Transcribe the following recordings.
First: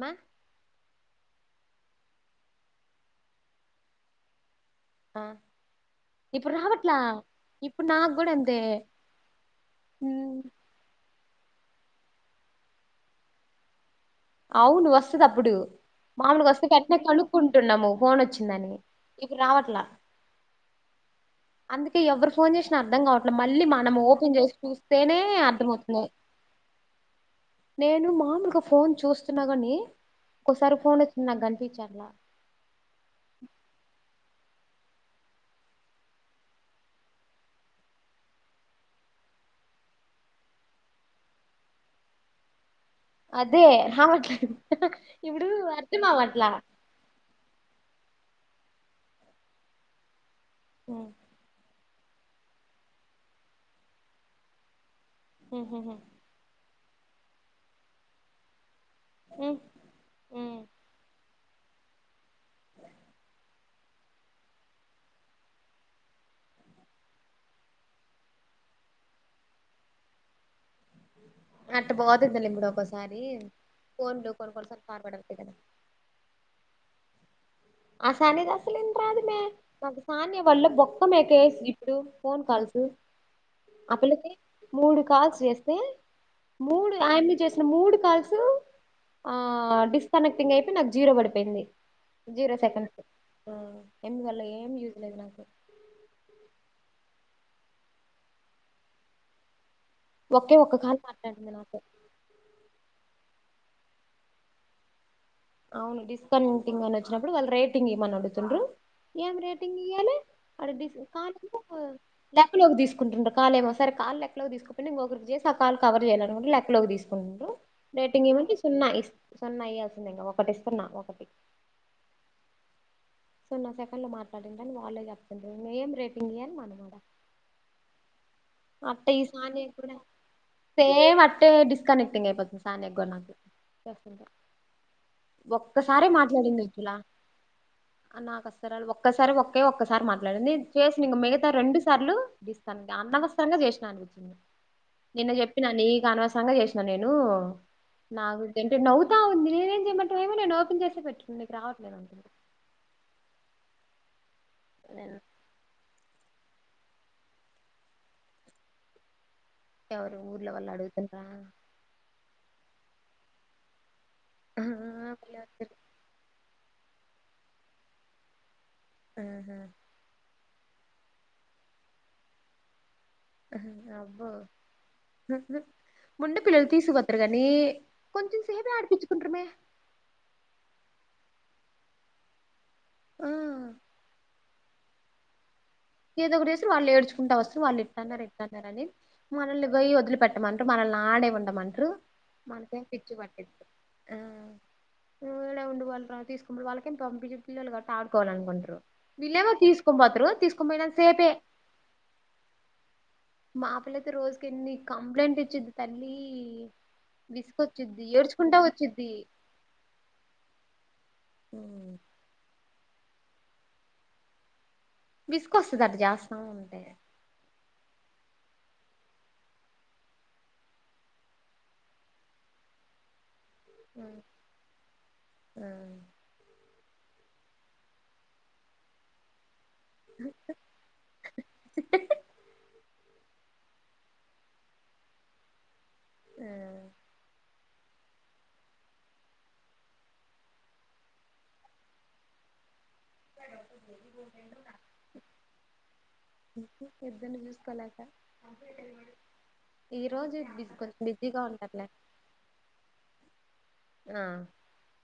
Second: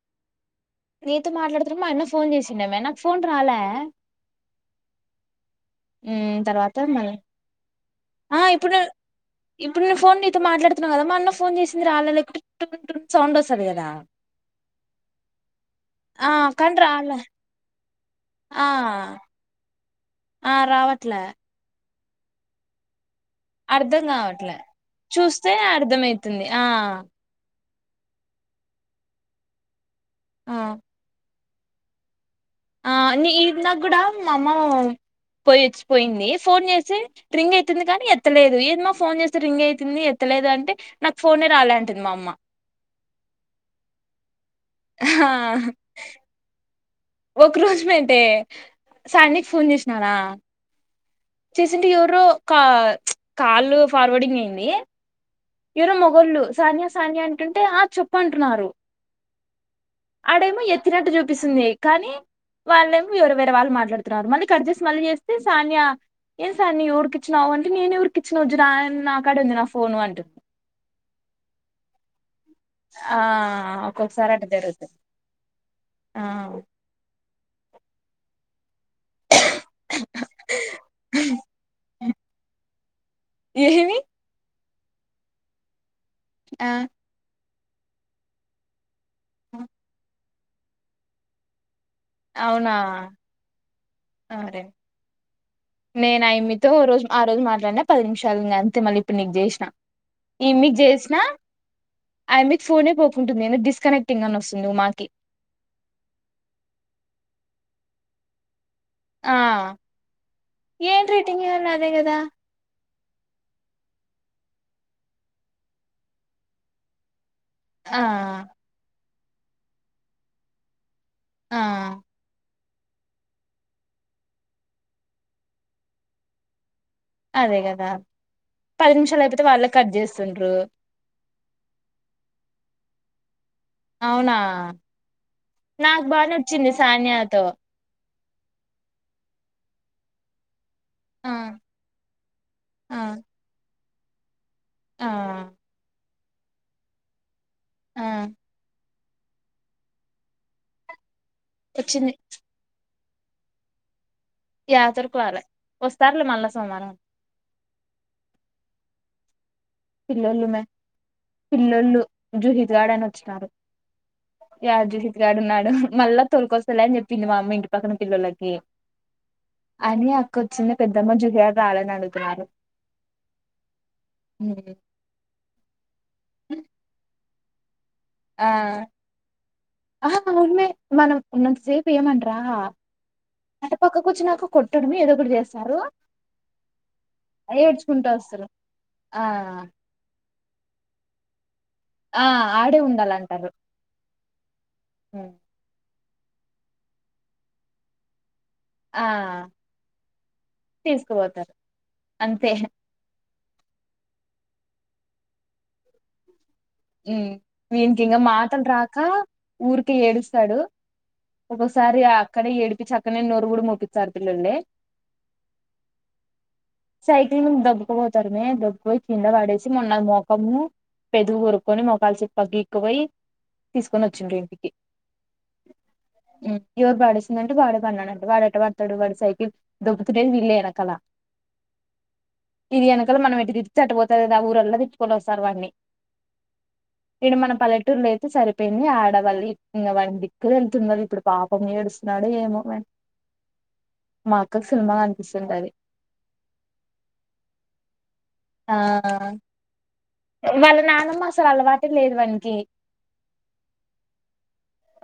మా నీతో మాట్లాడుతున్నపాటు మా ఆన్న ఫోన్ చేసిండే మే నాకు ఫోన్ రాలే ఆ ఉ ఇప్పుడు తర్వాత రావట్లా మళ ఇప్పుడు నాకు కూడా ఆ అంతే ఇప్పుడు ఇప్పుడు నేను ఫోన్ ఉమ్, నీతో మాట్లాడుతున్నా కదా మ అన్న ఫోన్ చేసి [inaudible] సౌండ్ వస్తుంది కదా అవును వస్తది అప్పుడు ఆ మాములుగా వస్తే కానీ ఆట్నే రాలే కనుక్కుంటున్నాము ఫోన్ ఆ వచ్చిందని ఇప్పుడు రావట్లా ఆ రావట్లే అందుకే ఎవరు ఫోన్ చేసిన అర్థం కావట్లే మళ్ళీ మనం అర్ధం ఓపెన్ చేసి కావట్లే చూస్తేనే చూస్తే అర్థమవుతుంది అర్థంమయితుంది ఆ నేను మామలుగా ఫోన్ చూస్తున్నా కాని ఆ ఒక సారి ఫోన్ వచ్చింది నాకు గానీ ఫీచర్లా అన్ని ఈద్ నా కూడా మా అమ్మ పోయి వచ్చిపోయింది ఫోన్ చేసి రింగ్ అయితుంది కానీ ఎత్తలేదు ఏదమ్మా ఫోన్ చేస్త రింగ్ అయితుంది ఎత్తలేదు అంటే నాకు ఫోనే రాలేంటంది మా అమ్మ అదేట్లా ఇప్పుడు అర్థమావట్లా ఒక రోజుమ అతే సాండకి ఫోన్ చేసినార రీసెంట్ ఎవరో కా కాల్ ఫార్వర్డింగ్ అయింది ఇవరు మొగళ్లు సానియా అని అంటుంటే ఆ చెప్పుంటున్నారు అడేమ ఎత్త్తినటు చు అనిప్పపిస్తుంది కానీ వాళ్ళేమి వేవర వేరే వాళ్ళ మాట్లాడుతున్నారు మళ్ళీ కట్ చేేసి మళ్ళీ చేస్తే సానియా ఏం సానియా ఎవరికి ఇచ్చినావు అంటే నేను ఎవరికి ఇచ్చినాను నా కాడే ఉంది నా ఫోను అంటుంది అట్ట బోత ఇడు ఒ ఆ ఒకసారి ఒక్కొక్కసారి కొన్డు అట్ట కొను కొనసార్ జరుగుతుంది ఫార్వర్డ్ అవుతాది కదా ఆ ఆసానిగా అసలు ఇం రాదు మే మా సానియ వాల్ల బొక్క మే కేసు ఇప్పుడు ఫోన్ కాల్స్ అ ఏమి పిల్లకి మూడు కాల్స్ చేేస్తే ఆ మూడు అసల్ మూడు కాల్స్ ఆ డిస్ కనెక్టింగ్ అయిపోయి నాకు జీరో పడిపోయింది జీరో అవునా సెకడ్ ఎందు కల అరే ఏమి యూస్ లేదు నాకు నేను అయి మీతోఓ రోజు ఆ రోజు మాట్లాడినా పది నిమిషాలు ఇ అంతే మళ్ళ ఇప్పుడు నీకు చేసినా ఈ ఒకే మీకు ఒక్క కాల్ చేసిన మాట్లాడింది నాతో మీకు ఫోనే పో నేను డిస్కనెక్టింగ్ అని వస్తుంది మాకి అవును డిస్కౌంంటింగ్ అని వచ్చినప్పుడు వాళ్ళ రేటింగ్ ఇమని అడుగుతుండ్రు ఏం ఆ రేటింగ్ ఇయ్యాలి వాడ ఏంటి కాలు రేటింగ్ ఏమో ఇవ్వాలి అదే కదా లెక్కలోకి తీసుకుంటుండారు కాలు ఏమో సరే కాలు లెక్క కి తీసుకుపోని ఇంకొకలకి చేసి ఆ కాలు కవర్ చేయాలనుకు లెక్క లోకి తీసుకుండి ఆ డేటింగ్ ఏమంటడి సున్నా ఇ సున్నా అయ్యాల్సింది టిస్తున్నా ఒక ఆ సున్నా సెకండ్ లో మాట్లాడిందని వాళ్ళే చెప్తుంట ఏం రేపింగ్ అ అనమాట అదే కదా పది ఈ నిమిషాలు అయిపోతే వాళ్ళు కట్ చేస్తుండ్రు డిస్కనెక్ట్ంగ్ అయిపోతుంది సానియాకి కుడా నాకు చేస్తుంటే అవునా నాకు ఒక్కసారే బాగా నచ్చింది సానియాతో నాకుస్తరా ఒక్కసారి ఒక్కే ఒక్కసారి మాట్లాడింది చేసిన ఆ మిగతా రెండు సార్లు తనకి ఆ అనవసరంగా చేసినాను ఆ [inaudible] నిన్న చెప్పినా నీకు అనవ సంగా చేసినాను నేను ఆ నాకొద్దు అంటే నవు అ ఉంది నేనేం చేయమంటావ్ నేను ఓపెన్ చేసే పెట్ను నేను రావట్లేదు అంట వచ్చింది నేను యాతరుకురాలే వస్తా మళ్ళ సోమవారం ఎవరు పిల్లోళ్ళు ఊర్ల వాళ్ళ అడుగుతుండ జుహీద్ గార్డెన్ వచ్చినాను యజుహత్గాడు నాడు మళ్ళా తణుకు వస్తా లని చెప్పింది మామ్మ ఇంటి పక్కన పిల్లలకి ఆహా అని వచ్చింది పెద్దమ్మ జుహయార్ రాలని అడుగుతున్నారు అవు ముంట పిల్లు తీసు పత్రక నీ ఆ ఆ ఉమె మనం ఉన్నత సేపు ఏయమంటరా ఆ అటు పక్క కూర్చున్నక కొట్టడము ఏదో ఒకటి చేస్తా ఏదో ఒకటేసి వాళ్ళు ఏడ్చుకుంటా వస్తు వాళ్ళు ఏడ్చుకుంటూ ఇన్నారు వస్తారు ఇన్నారురని ఆ మనల్ని గయి వదిలిపెట్ట అంటూ మన నా ఆడే ఉండమంట ఆ ఆడే మనం పిచ్చు ఉండాలంటారు పట్టు ఆ ఏడ ఉం బల్ రా తీసుకుంట వాళ్ళకి తొమిదిలు గట్ట ఆడుకోవాలనుంటడి ఆ బిల్లు ఏమో తీసుకోమంటారు తీసుకున్న తీసుకుపోతారు అంతే మా పిల్ల అయితే రోజుకి ఎన్ని కంప్లైంట్ ఇచ్చిది తల్లి వీకి విసుకొచ్చిద్ది ఇంకా ఏడ్చుకుంటా మాటలు రాక వచ్చిద్ది ఊరికే ఏడుస్తాడు ఒకసారి ఆ అక్కడ ఎడు ఇ చక్కనే నోరు కూడా మోపిస్తారు పిల్లలే విసుకొస్తుందిట జాస్తాం ఉంటే ఎక్కుపోతారుమే దొపోయి కింద పడేసి మొన్న మోఖము పెదగు కొరుక్కకుని మఖలుసి ప్ గక్కుపోయి ఆ తీసుకొని వచ్చిండ్రు ఇంటికి ఆ ఎవరు వాాడేస్తుందంటే వాడే పడిన్నాడుంటే వాడట పడతాడు వాడి సైకి దతుటేది ఇల్కలా ఇదికు మనం ఇటు తిట్టకపోతే కదా ఊరల్లా తిుకొనిస్త వాడిని ఇడు మన పలెట్ పట్టూర్లు అయితే సరిపోయింది ఆడవాళ్ళ వా దిక్కులు న్నది ఇప్పుడు పాపం ఏడుస్తున్నాడు ఏమో మా అక్కకు సినిమా కనిపిస్తుంటది ఎద్దని స్ కలాక ఆ బిజీ వాళ్ళ కొంచెం నానమ్మ బిజీగా అసలు అలవాట ఉంటారులే లేదు వానకి ఆ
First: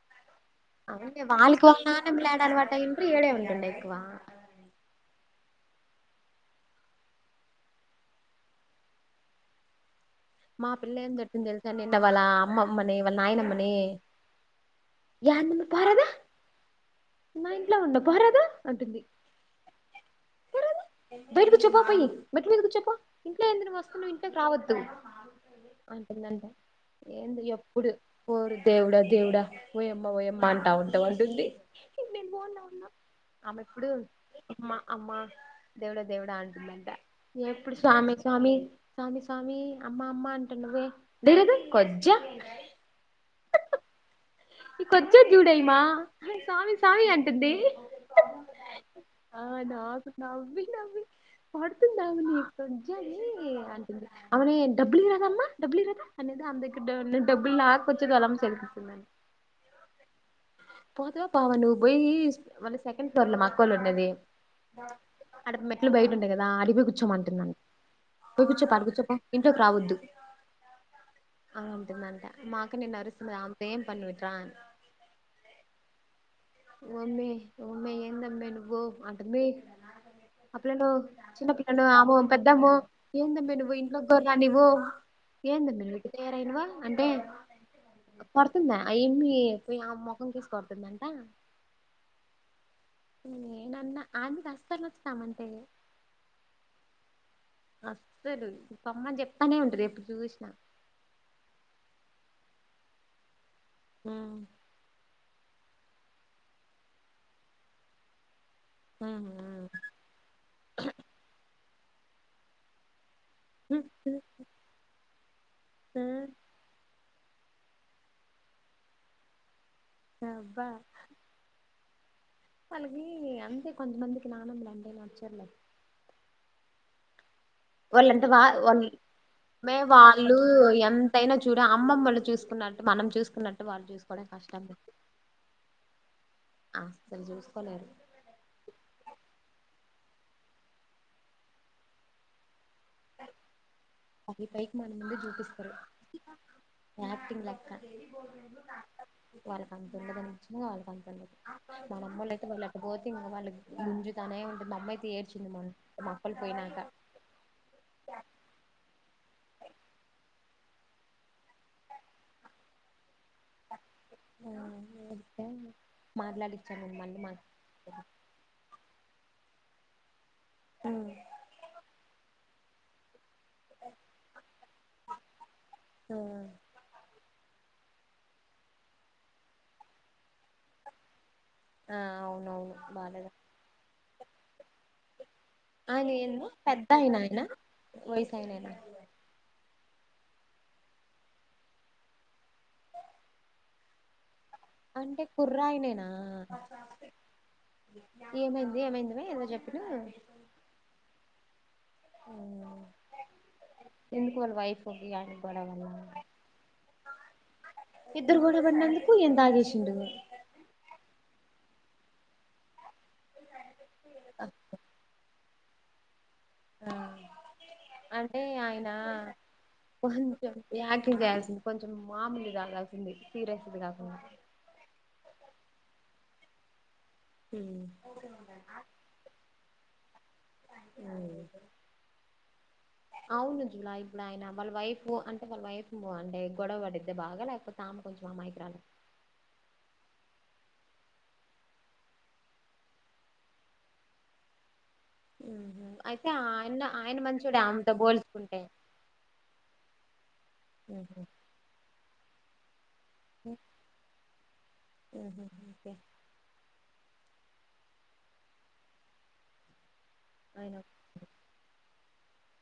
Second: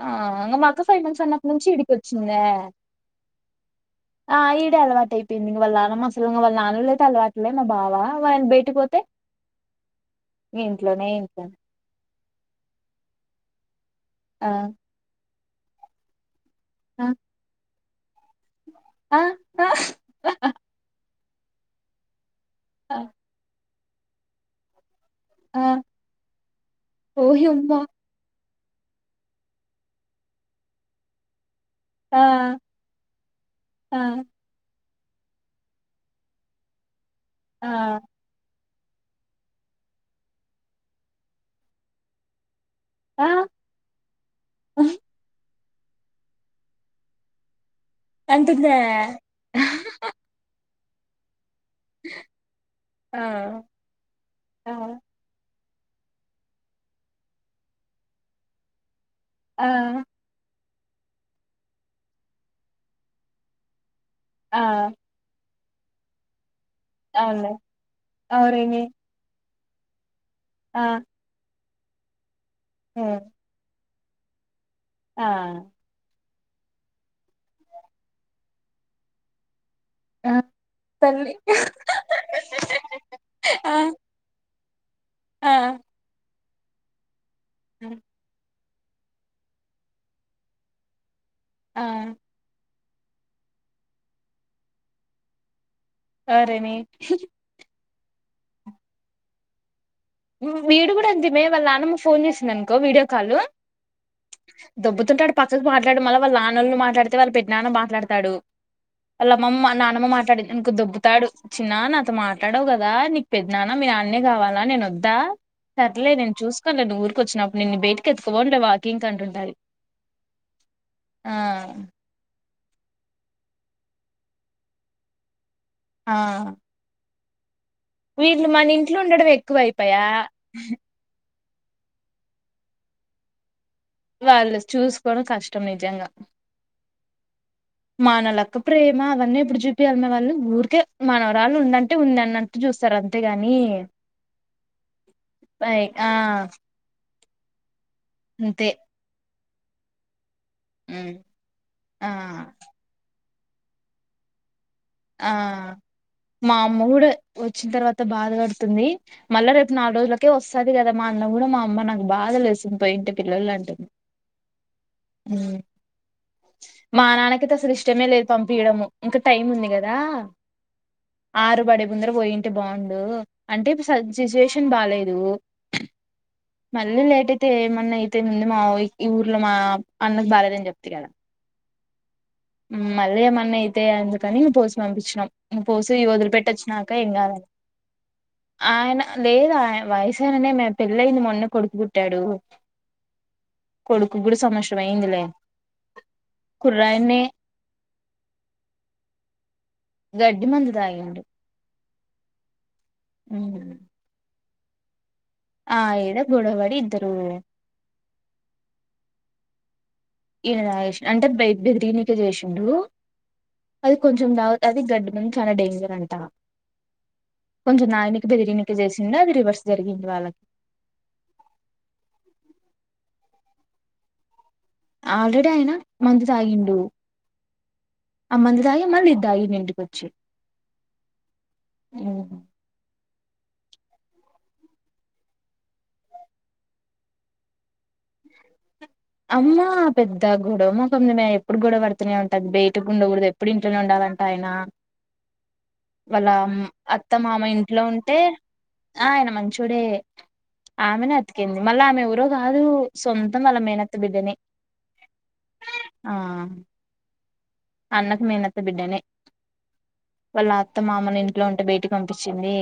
ఆ మక్క ఫైవ్ మంత్స్ అవునే అన్నప్ప వాళ్ళకి నుంచిద అ వాళ్ళ ఇడ నానమ్మ వచ్చింద యాడ అలవాటు అయ్యిండ్రు ఈడే ఉంటుండే ఎక్కువ ఆ ఈడ అలవాటు అయిపోయింది ఇ వాళ్ళ నానమ్మ అసలు ఇ వాళ్ళ నాను లేతే అలవాట్లే మా బావ ఆయన బయటి పోతే మా పిల్ల ఇంట్లోనే ఏం జట్తుంది ఇంట్లోనే తెలుసా నిన్నవళ్ళ అమ్మమ్మనీ వాళ్ళ నాయనమ్మనీ ఆ యందరు పదా ఆ [unintelligible] లేకుండా పారాదు ఆ బయట కూర్చో పొ పోయి మెట్ల మీద కూర్చోపో ఆ ఇంట్లో ఏంది నువ్వు నువ్వు ఇంట్లోకి రావద్దు ఆ అంటుందంట ఏంది ఓయమ్మ ఎప్పుడు పోరు దేవుడా దేవుడా ఓయమ్మ ఓయమ్మ అంటా ఉంటే ఏమంటుంది ఆ నేను బోన్లో ఉన్నా ఆమె ఎప్పుడు ఆ మా అమ్మా దేవుడా దేవుడా అంటుందంట ఆ ఎప్పుడు స్వామి స్వామి స్వామి స్వామి అమ్మా అమ్మ అంటున్నవే దెరివి కొజ్జా ఆ ఈ కొజ్జం జూడే మా స్వామి స్వామి అంటుంది అంటుందే ఆ నాక్ నవ్వి నవ్వి పడుతుందా అవుని [unintelligible] కొజ్జా దీ ఆ అంటుంది. ఆ అరిడబ్బులిరాదమా. డబ్బులు ఇయిరాదు. అనేద్ అం ద డా [unintelligible] దగ్గర డబ్బులు లాకోచ్చి వాళ్ళమ్మ చేతికిచ్చిందంట ఆ పోతవ పోవ నువ్వు పోయి మళ్ళ సెకండ్ ఫ్లోర్ లో మాక్కోళ్ళు ఉండేది. ఆ అడ మెట్లు బయట ఉంటాయి. కదా అడ్ పోయి కూర్చో మంట్ అన్. అవును పోయి కూర్చో పో ఆడ అవురేమి కూర్చో పో ఇ ఇంట్లోకి రావోద్దు ఆ అ అంటుంద్ అంట మాక్క నిన్న ఉమ్ అరుస్తుంది ఆమ్ పెమ్ పండు ఇటు రా అని ఆ ఓమ్మె ఓమ్మె ఎందమే నువ్వు అంటుంది ఆ పిల్లల్లు తల్లి చిన్న పిల్లల్లు అమో పెద్దమ్మో ఏందమయి ఆ నువ్వు ఇంట్లో కూడా రానివ్వు ఆ ఏందమయి నువ్వు ఇట్లా తయారయినవు. అంటే ఉమ్ తుందా [unintelligible] ఆ ఏమి పోయి ఆ ముఖం కేస్ కొడుతుందంట ఆ నేనన్న ఆమ్ వస్తారు [unintelligible] ముస్తమంటే ఆరే నీ హీ అసలు పొమ్ అని చెప్పతానే ఉంటది ఎప్ ఊమ్ వీడు కూడా అంతే మే వాళ్ళ నానమ్మ ఫోన్ చేసిందన్ కో విడియో కాలు దోబ్బుతుంటాడు పచాక్ మాట్లాడి మళ్ళ వాళ్ళ నానలు మాట్లాడితే వాళ్ళ పెద్ నాన్న మాట్లాతాడు అళ్ అమ్మమ్మ నానమ్మ మాట్లాదిండ్ అనుకో దోబ్బుతాడు నాన్నా నాతో మాట్లాడవు కదా నిప్ పెద్ నాన్న మీ నాన్నే కావాలా నేను వద్ ఆ సర్లే నేను చూసుకోలేన్ నువ్ ఊర్ కోచ్చినవ్ అప్ నిన్ బెటుకేత్ పో ఫోన్ లో వాకింగ్ అంటుంటాది అబ్బా అహ్ వాళ్ళకి అంతే కొంత్ మందికి నాన్నమలు అంటే నచ్చర్లే ఆ వాలెంత వా వీళ్ళు మన వాళ్ ఇంట్లో ఉండడం ఎక్కువ మ్య అయిపోయా వాళ్ళు ఎంతైనా చూడ అమ్మమ్మ లు చూకున్నట్టు మనం చూసుకునట్ వాళ్ళు చూసుకోవడం కష్టం నిజంగా చూస్ మాన లక్క ప్రేమ అవన్నీ ఇప్పుడు జి అన్న వాళ్ళు ఊరికే మానవరాళు ఉందంటే ఉందిన్న ట్టుగ చూస్తారు అంతేగాని పైకి మన ముందే చూపిస్తారు ఆ ఆక్టింగ్ లక్క అంతే వాళ్ళకంతుం డదని వాళ్ళ ఉమ్ పంతలు మన ఆ అమ్మలఅయితే వాళ్ళుకపోద్తే వాళ్ళకి గుంజుతనే ఆ మా పోయినాక అమ్మ కూడా వచ్చిన తర్వాత బాధపడుతుంది మళ్ళ రేపు నాలుగు రోజులకే వస్తుది కదా మా అన్న కూడా మా అమ్మ నాకు బాధ లేసి పోయింటి పిల్లలు అంటి ఆ ఏడిస్తే ఉమ్ మాట్లాడిచ్చాను నేను మా మళ్ళీ నాన్నకితే అసలు ఇష్టమే లేదు పంపియాడము ఇంకా టైం ఉంది దా ఆరు బడే ముందర పోయిం తే బాగుండు అంటే ఇప్పు స సిచ్యుయేషన్ బాలేదు మళ్ళీ లేటయితే అన్న అయితే ముంది మా ఈ ఊర్లో మా అన్నకు బాలేదని చెప్తి కదా ఆ అవునవును మళ్ళీ బాలేదా ఏమన్నా అయితే అందుకని పోసి పంపిచ్ నఁ పోసి ఆయన ఏంది పెద్ద వదిలిపెట్టొచ్చినాక ఏం ఆయన ఆయన కాదని వయసు ఆయనేనా ఆయన లేదు ఆయన వయసాయిననే మే పెళ్ళయింది మొన్నే కొడుకు పుట్టాడు కొడుకు గుడు అంటే కుర్రాయినేనా కుర్రాయనే ఏమైంది ఏమైంది మే ఏదో చెప్ గడ్డి మందుదాగిండు ఆ ఉం వాళ్ళ వైఫ్ గొడవడి ఇద్దరు ఇద్దరు గోడబడిందుకు ఈందాగేష్ గొడవ ఈనే దాగెస్ అంటే బ బెదిరియనీకె చేసిండు అది కొంచం ద అదే గడ్డి మం చానా డేంజర్ అంట ఆ కొంచెం తాగనీకి అంటే బెదిరినీకే ఆయన చేసిండు అది రివర్స్ జరిగింది వాళ్ళకి కొంచెం యాక్టింగ్ చేయాల్సింది కొంచెం మామూలు తగాల్సింది సీరసది కాకుండా ఆల్రెడీ అయినా మందు తాగిండు అ మందు తాగి మళ్ళీ ఇద్దగిండు ఇంటికొచ్చి అవును జులాయి గులాయినా వాళ్ళ వైఫ్ అంటే వాళ్ళ వైఫ్ అంటే గొడవ పడిద్దే బాగా లేకపోతే ఆమె కొంచెం అమాయికిరాల అమ్మా పెద్ద గొడవ మా ఎప్పుడు గొడవ పడుతూనే ఉంటంది బయట గుండకూడదు ఎప్పుడు ఇంట్లోనే ఉండాలంట ఆయన అయితే వాళ్ళ ఆయన అత్త ఆయన మామ మంచోడే ఇంట్లో ఆమెతో ఉంటే పోల్చుకుంటే ఆ ఆయన మంచుడే ఆమెనే అతికింది మళ్ళీ ఆమె ఊరో కాదు సొంతం వాల మేనత్త త్త బిడ్డని ఓకే ఆ అన్నకు మేన్నత్త బిడ్డనే వాళ్ళ ఆయన అత్త మామని ఇంట్లో ఉంటే బయటికి పంపించింది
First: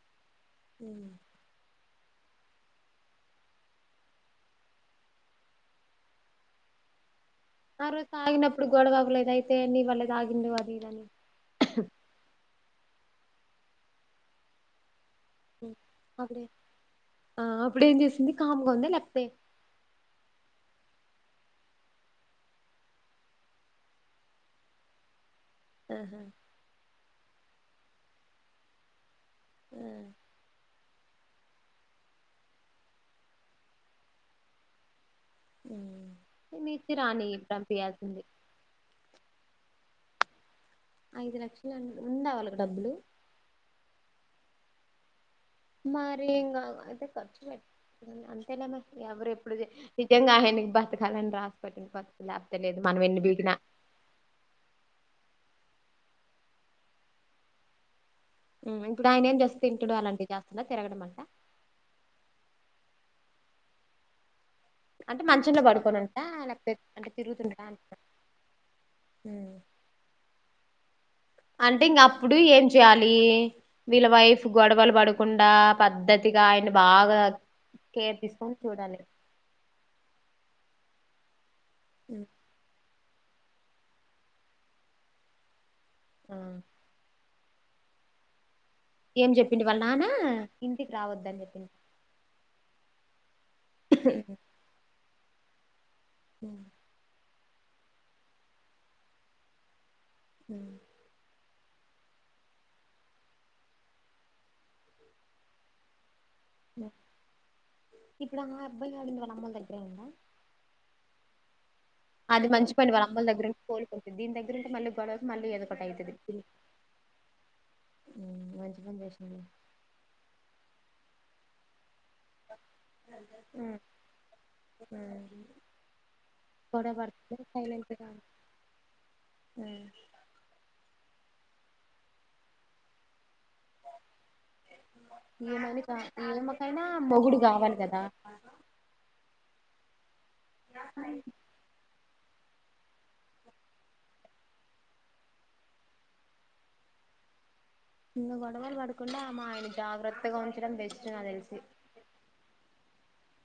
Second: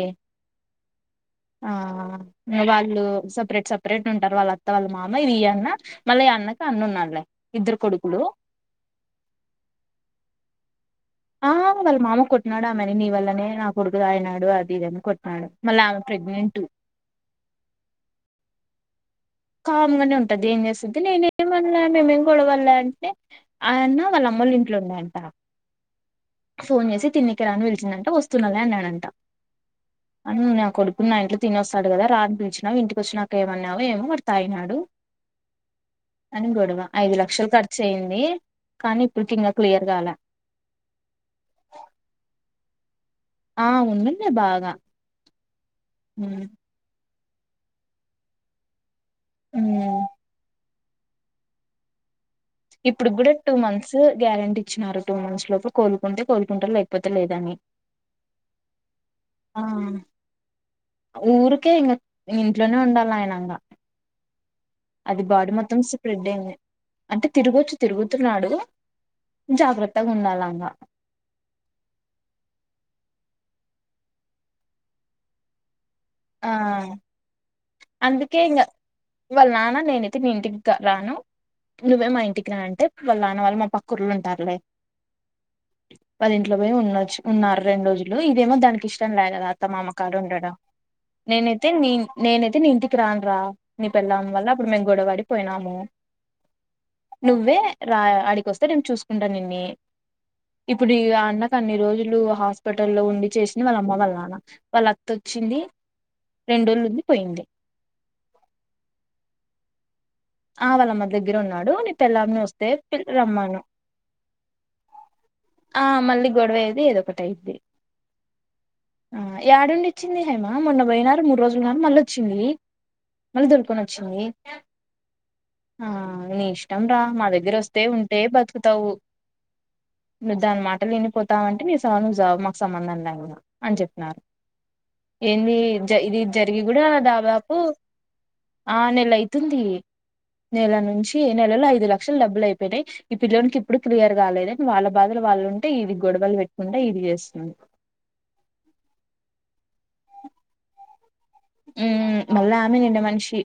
ఊ ఆ ఇగ వాళ్ళు సపరేట్ సపరేట్ ఉంటారు వాళ్ళ అత్త వాళ్ళ మామ ఇవి అన్న మళ్ళీ అన్నకి అన్నున్నాళ్లే ఆ రోజు తాగినప్పుడు గొడవ అవ్వలేదు అయితే నీవల్ల తగిండు అదీదని ఆ వల్ల మామ కొట్నాడు ఆమేని నీ వల్లా నే నా కొడుకుదాగినాడు అది ఇదీదని కొ అప్పుడే ఆ అప్పుడేం చేసింది కామ్గా ఉందా లే తే కామ్గానే ఉంటుది ఏం చేస్తుంది నేను ఏమన్లే మేమేం గోడవా పడలే అంటే ఆయన్న వాళ్ళ అమ్మలు ఇంట్లో ఉండంట ఆహా ఫోన్ చేసి తిన్నెకి రాని పిలిచిందంట వస్తున్నలె అన్నాడంట ఆ అన్న న కొడు నా ఇంట్లో తిననోస్తాడు కదా రా ఆని పిలిచినావ్ ఇంటికి వచ్చిన నాక ఏమ అన్నావో ఏమో వాడి తాగి నాడు అని ఉమ్, మీ గొడవ ఇచ్చి ఐదు రాని లక్షలు ఖర్చు అయంది పంపియాల్సింది కానీ ఇప్పుడుకి ఇంకా క్లియర్ గాలే ఐదు లక్షలు అం ఉందవలకు డబ్బులు ఆ ఉందండి బాగా మరెం ఉమ్, గవలె ఖర్చు వెట్ ఊ అంతే లే మరీ ఎవరేప్పుడు ది ఉమ్. నిజంగా ఆయనకి బ కాల రాసిపెట్ [unintelligible] ఇప్పుడు కూడా టూ మంత్స్ గ్యారెంటీ ఇచ్చినారు టూ మంత్స్ లోపు కోలుకుంటే కోలుకుంటారు లేకపోతే లేదని ఉ ఇప్పుడు ఆయన ఏం జస్ట్ ఆ తిన్టుడు అలాంటివి చేస్తడా తిరగడం అంటే ఊరికే ఇంగ ఇంట్లోనే ఉండాలి ఆయనంగా అది అంటే బాడీ మంచంలో మొత్తం పడుకోనంట స్ప్రెడ్ అయింది లేకపోతే అంటే తిరుగుతుంటా తిరగొచ్చు అంట తిరుగుతున్నాడు జాగ్రత్తగా ఉండాల ఇంగ అంటే ఇంక అప్పుడు ఏం చెయాలి వీళ్ళ వైఫ్ గొడవలు పడకుండా పద్ధతిగా ఆ ఆయన బాగా కేర్ అందుకే తీసుకొని ఇంగ చూడాలి వాళ్ళ నాన్న నేనైతే మీ ఇంటికి గ రాను నువ్వే మా ఇంటికి రా అంటే వాళ్ళ నాన వాళ్ళు మా పక్క ఊర్లో ఉంటారులే ఆ వాళ్ళింట్లో పోయి ఉండొచ్చు ఉన్నారు రెండు రోజులు ఇదేమో దానికి ఇష్టం లే ఏం కదా చెప్పిండు అత్త వాళ్ళ మామ నానా కాడ ఉండడం ఇంటికి రావద్దు నేనైతే నీ నేనైతే నీ ఇంటికి రాను రా నీ పెల్లాం వళ్ళ ఇప్పుడు మేము గోడవపడి పోయినాము అ నువ్వే రా ఆడికి వస్తే నేను చూసుకుంటా నిన్ని ఇప్పుడు ఇక అన్నకు అన్ని రోజులు హాస్పిటల్లో ఉండి చేసింది వాళ్ళమ్మ వాళ్ళ నాన్న వాళ్ళ అత్త వచ్చింది రెండు రోజులు ఉంది పోయింది ఇప్పుడు ఆ అబ్బాయి యాడున్నాడు వాళ్ళ అమ్మోళ్ల దగ్గర ఆ వాళ్ళఅమ్మోళ్ల దగ్గర ఉన్నాడు అది పెళ్ళామొస్తే మంచి పని వాళ్ళ అమ్మోళ్ళ దగ్గర రమ్మను ఉంటే కోలుకుంటది దీని దగ్గర ఉంటే మళ్ళీ గొడవకి మళ్ళీ ఏదో ఒకటి ఆ అయితది మళ్ళీ గొడవఅయ్యిద్ది ఏదో ఒకటి అయ్యిద్ది మంచి పని చేసింది యాడుండిచ్చింది హేమ మొన్న పొయి ూ రోు మళ [unintelligible] వచ్చింది మళ్ళీ దొడుకొని వచ్చింది ఆ నీ ఇష్టం గొడవ రా మా పడుతుంది దగ్గర వస్తే సైలెంట్ గా ఉంటే బతుకుతావు నువ్వు దాని మాటలు విని పోతామంటే నీ సావు నువ్వు సావు మాకు సంబంధం లే ఇంక అని చెప్పినారు ఏంది ఏమని ఇది జరిగి ఏమకైనా కూడా మొగుడు దాదాపు కావాలి కదా ఆ నెల అయితుంది నెల నుంచి నెలలో ఐదు లక్ష లక్షలు డబ్బులు అయిపోయినాయి ఈ పిల్లోని కి ఇప్పుడు క్లియర్ కాలేదు అని వాళ్ళ బాధలు వాళ్ళుంటే ఇది గొడవలు పెట్టుకుంట ఇది చేస్తుంది ఇంగ గొడవలు పడకుండా మా ఆయన జాగ్రత్తగా ఉంచడం బెస్ట్ నాకు తెలిసి మ్మ్ మళ్ళా ఆమె నిండు మన్ షి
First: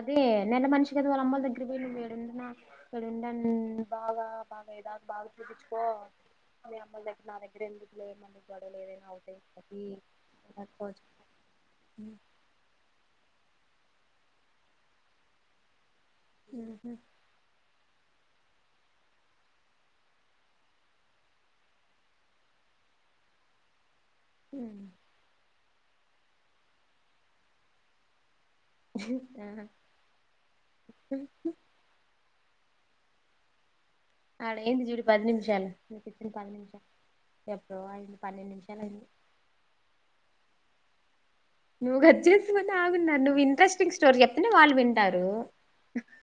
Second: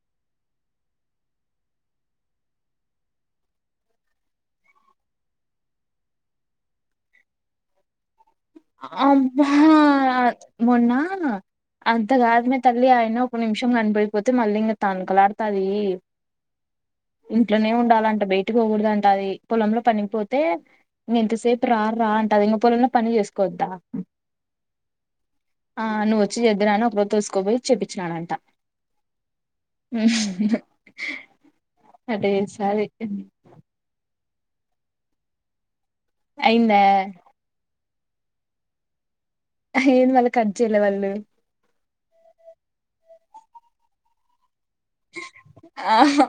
అదే నిన్న మనిషి కదా వాళ్ళ అమ్మోల్ల దగ్గర పోయి నువ్వు ఈడున్న ఈడుండను బాగా బాగాలేదా బాగా చూపించుకో మీ అమ్మోల్ల దగ్గర నా దగ్గర ఎందుకు లే మళ్ళీ గొడవలు ఏదైనా అవుతాయి అబ్బ అది మొన్న అంత కాదు మే తల్లి ఆయన్న ఒక నిమిషం కనపడికపోతే మళ్ళీ ఇంగా తనకలాడుతాది ఉహు ఇంట్లోనే ఉండాలన్ ట్ట బయటకి పోకూడదు అంటది పొలంలో పనికిపోతే ఇంక ఎంతసేపు రా రా అంటది ఇంగ పొలంలో పని చేస్ కొద్ద మ్మ్ ఆ నువ్వు వచ్చి చేద్దువుర అని ఒకరోజు తూసుకోపోయి చెపిచ్చినాడంట ఆహా ఎట్ట చేస్ సా చెప్పింది ఆడ అయింది జూడు పది నిమిషాలు నువ్వు చెప్పిన పది అయిందా నిమిషాలు ఎప్పుడో అయింది పన్నెండు నిమిషాల అయింది ఏంది మళ్ళ కట్ చేయల వాళ్ళు నువ్వు కట్ చేస్తావని ఆగున్నాను ఇంట్రెస్టింగ్ స్టోరీ చెప్తేనే వాళు వింటారు ఆహా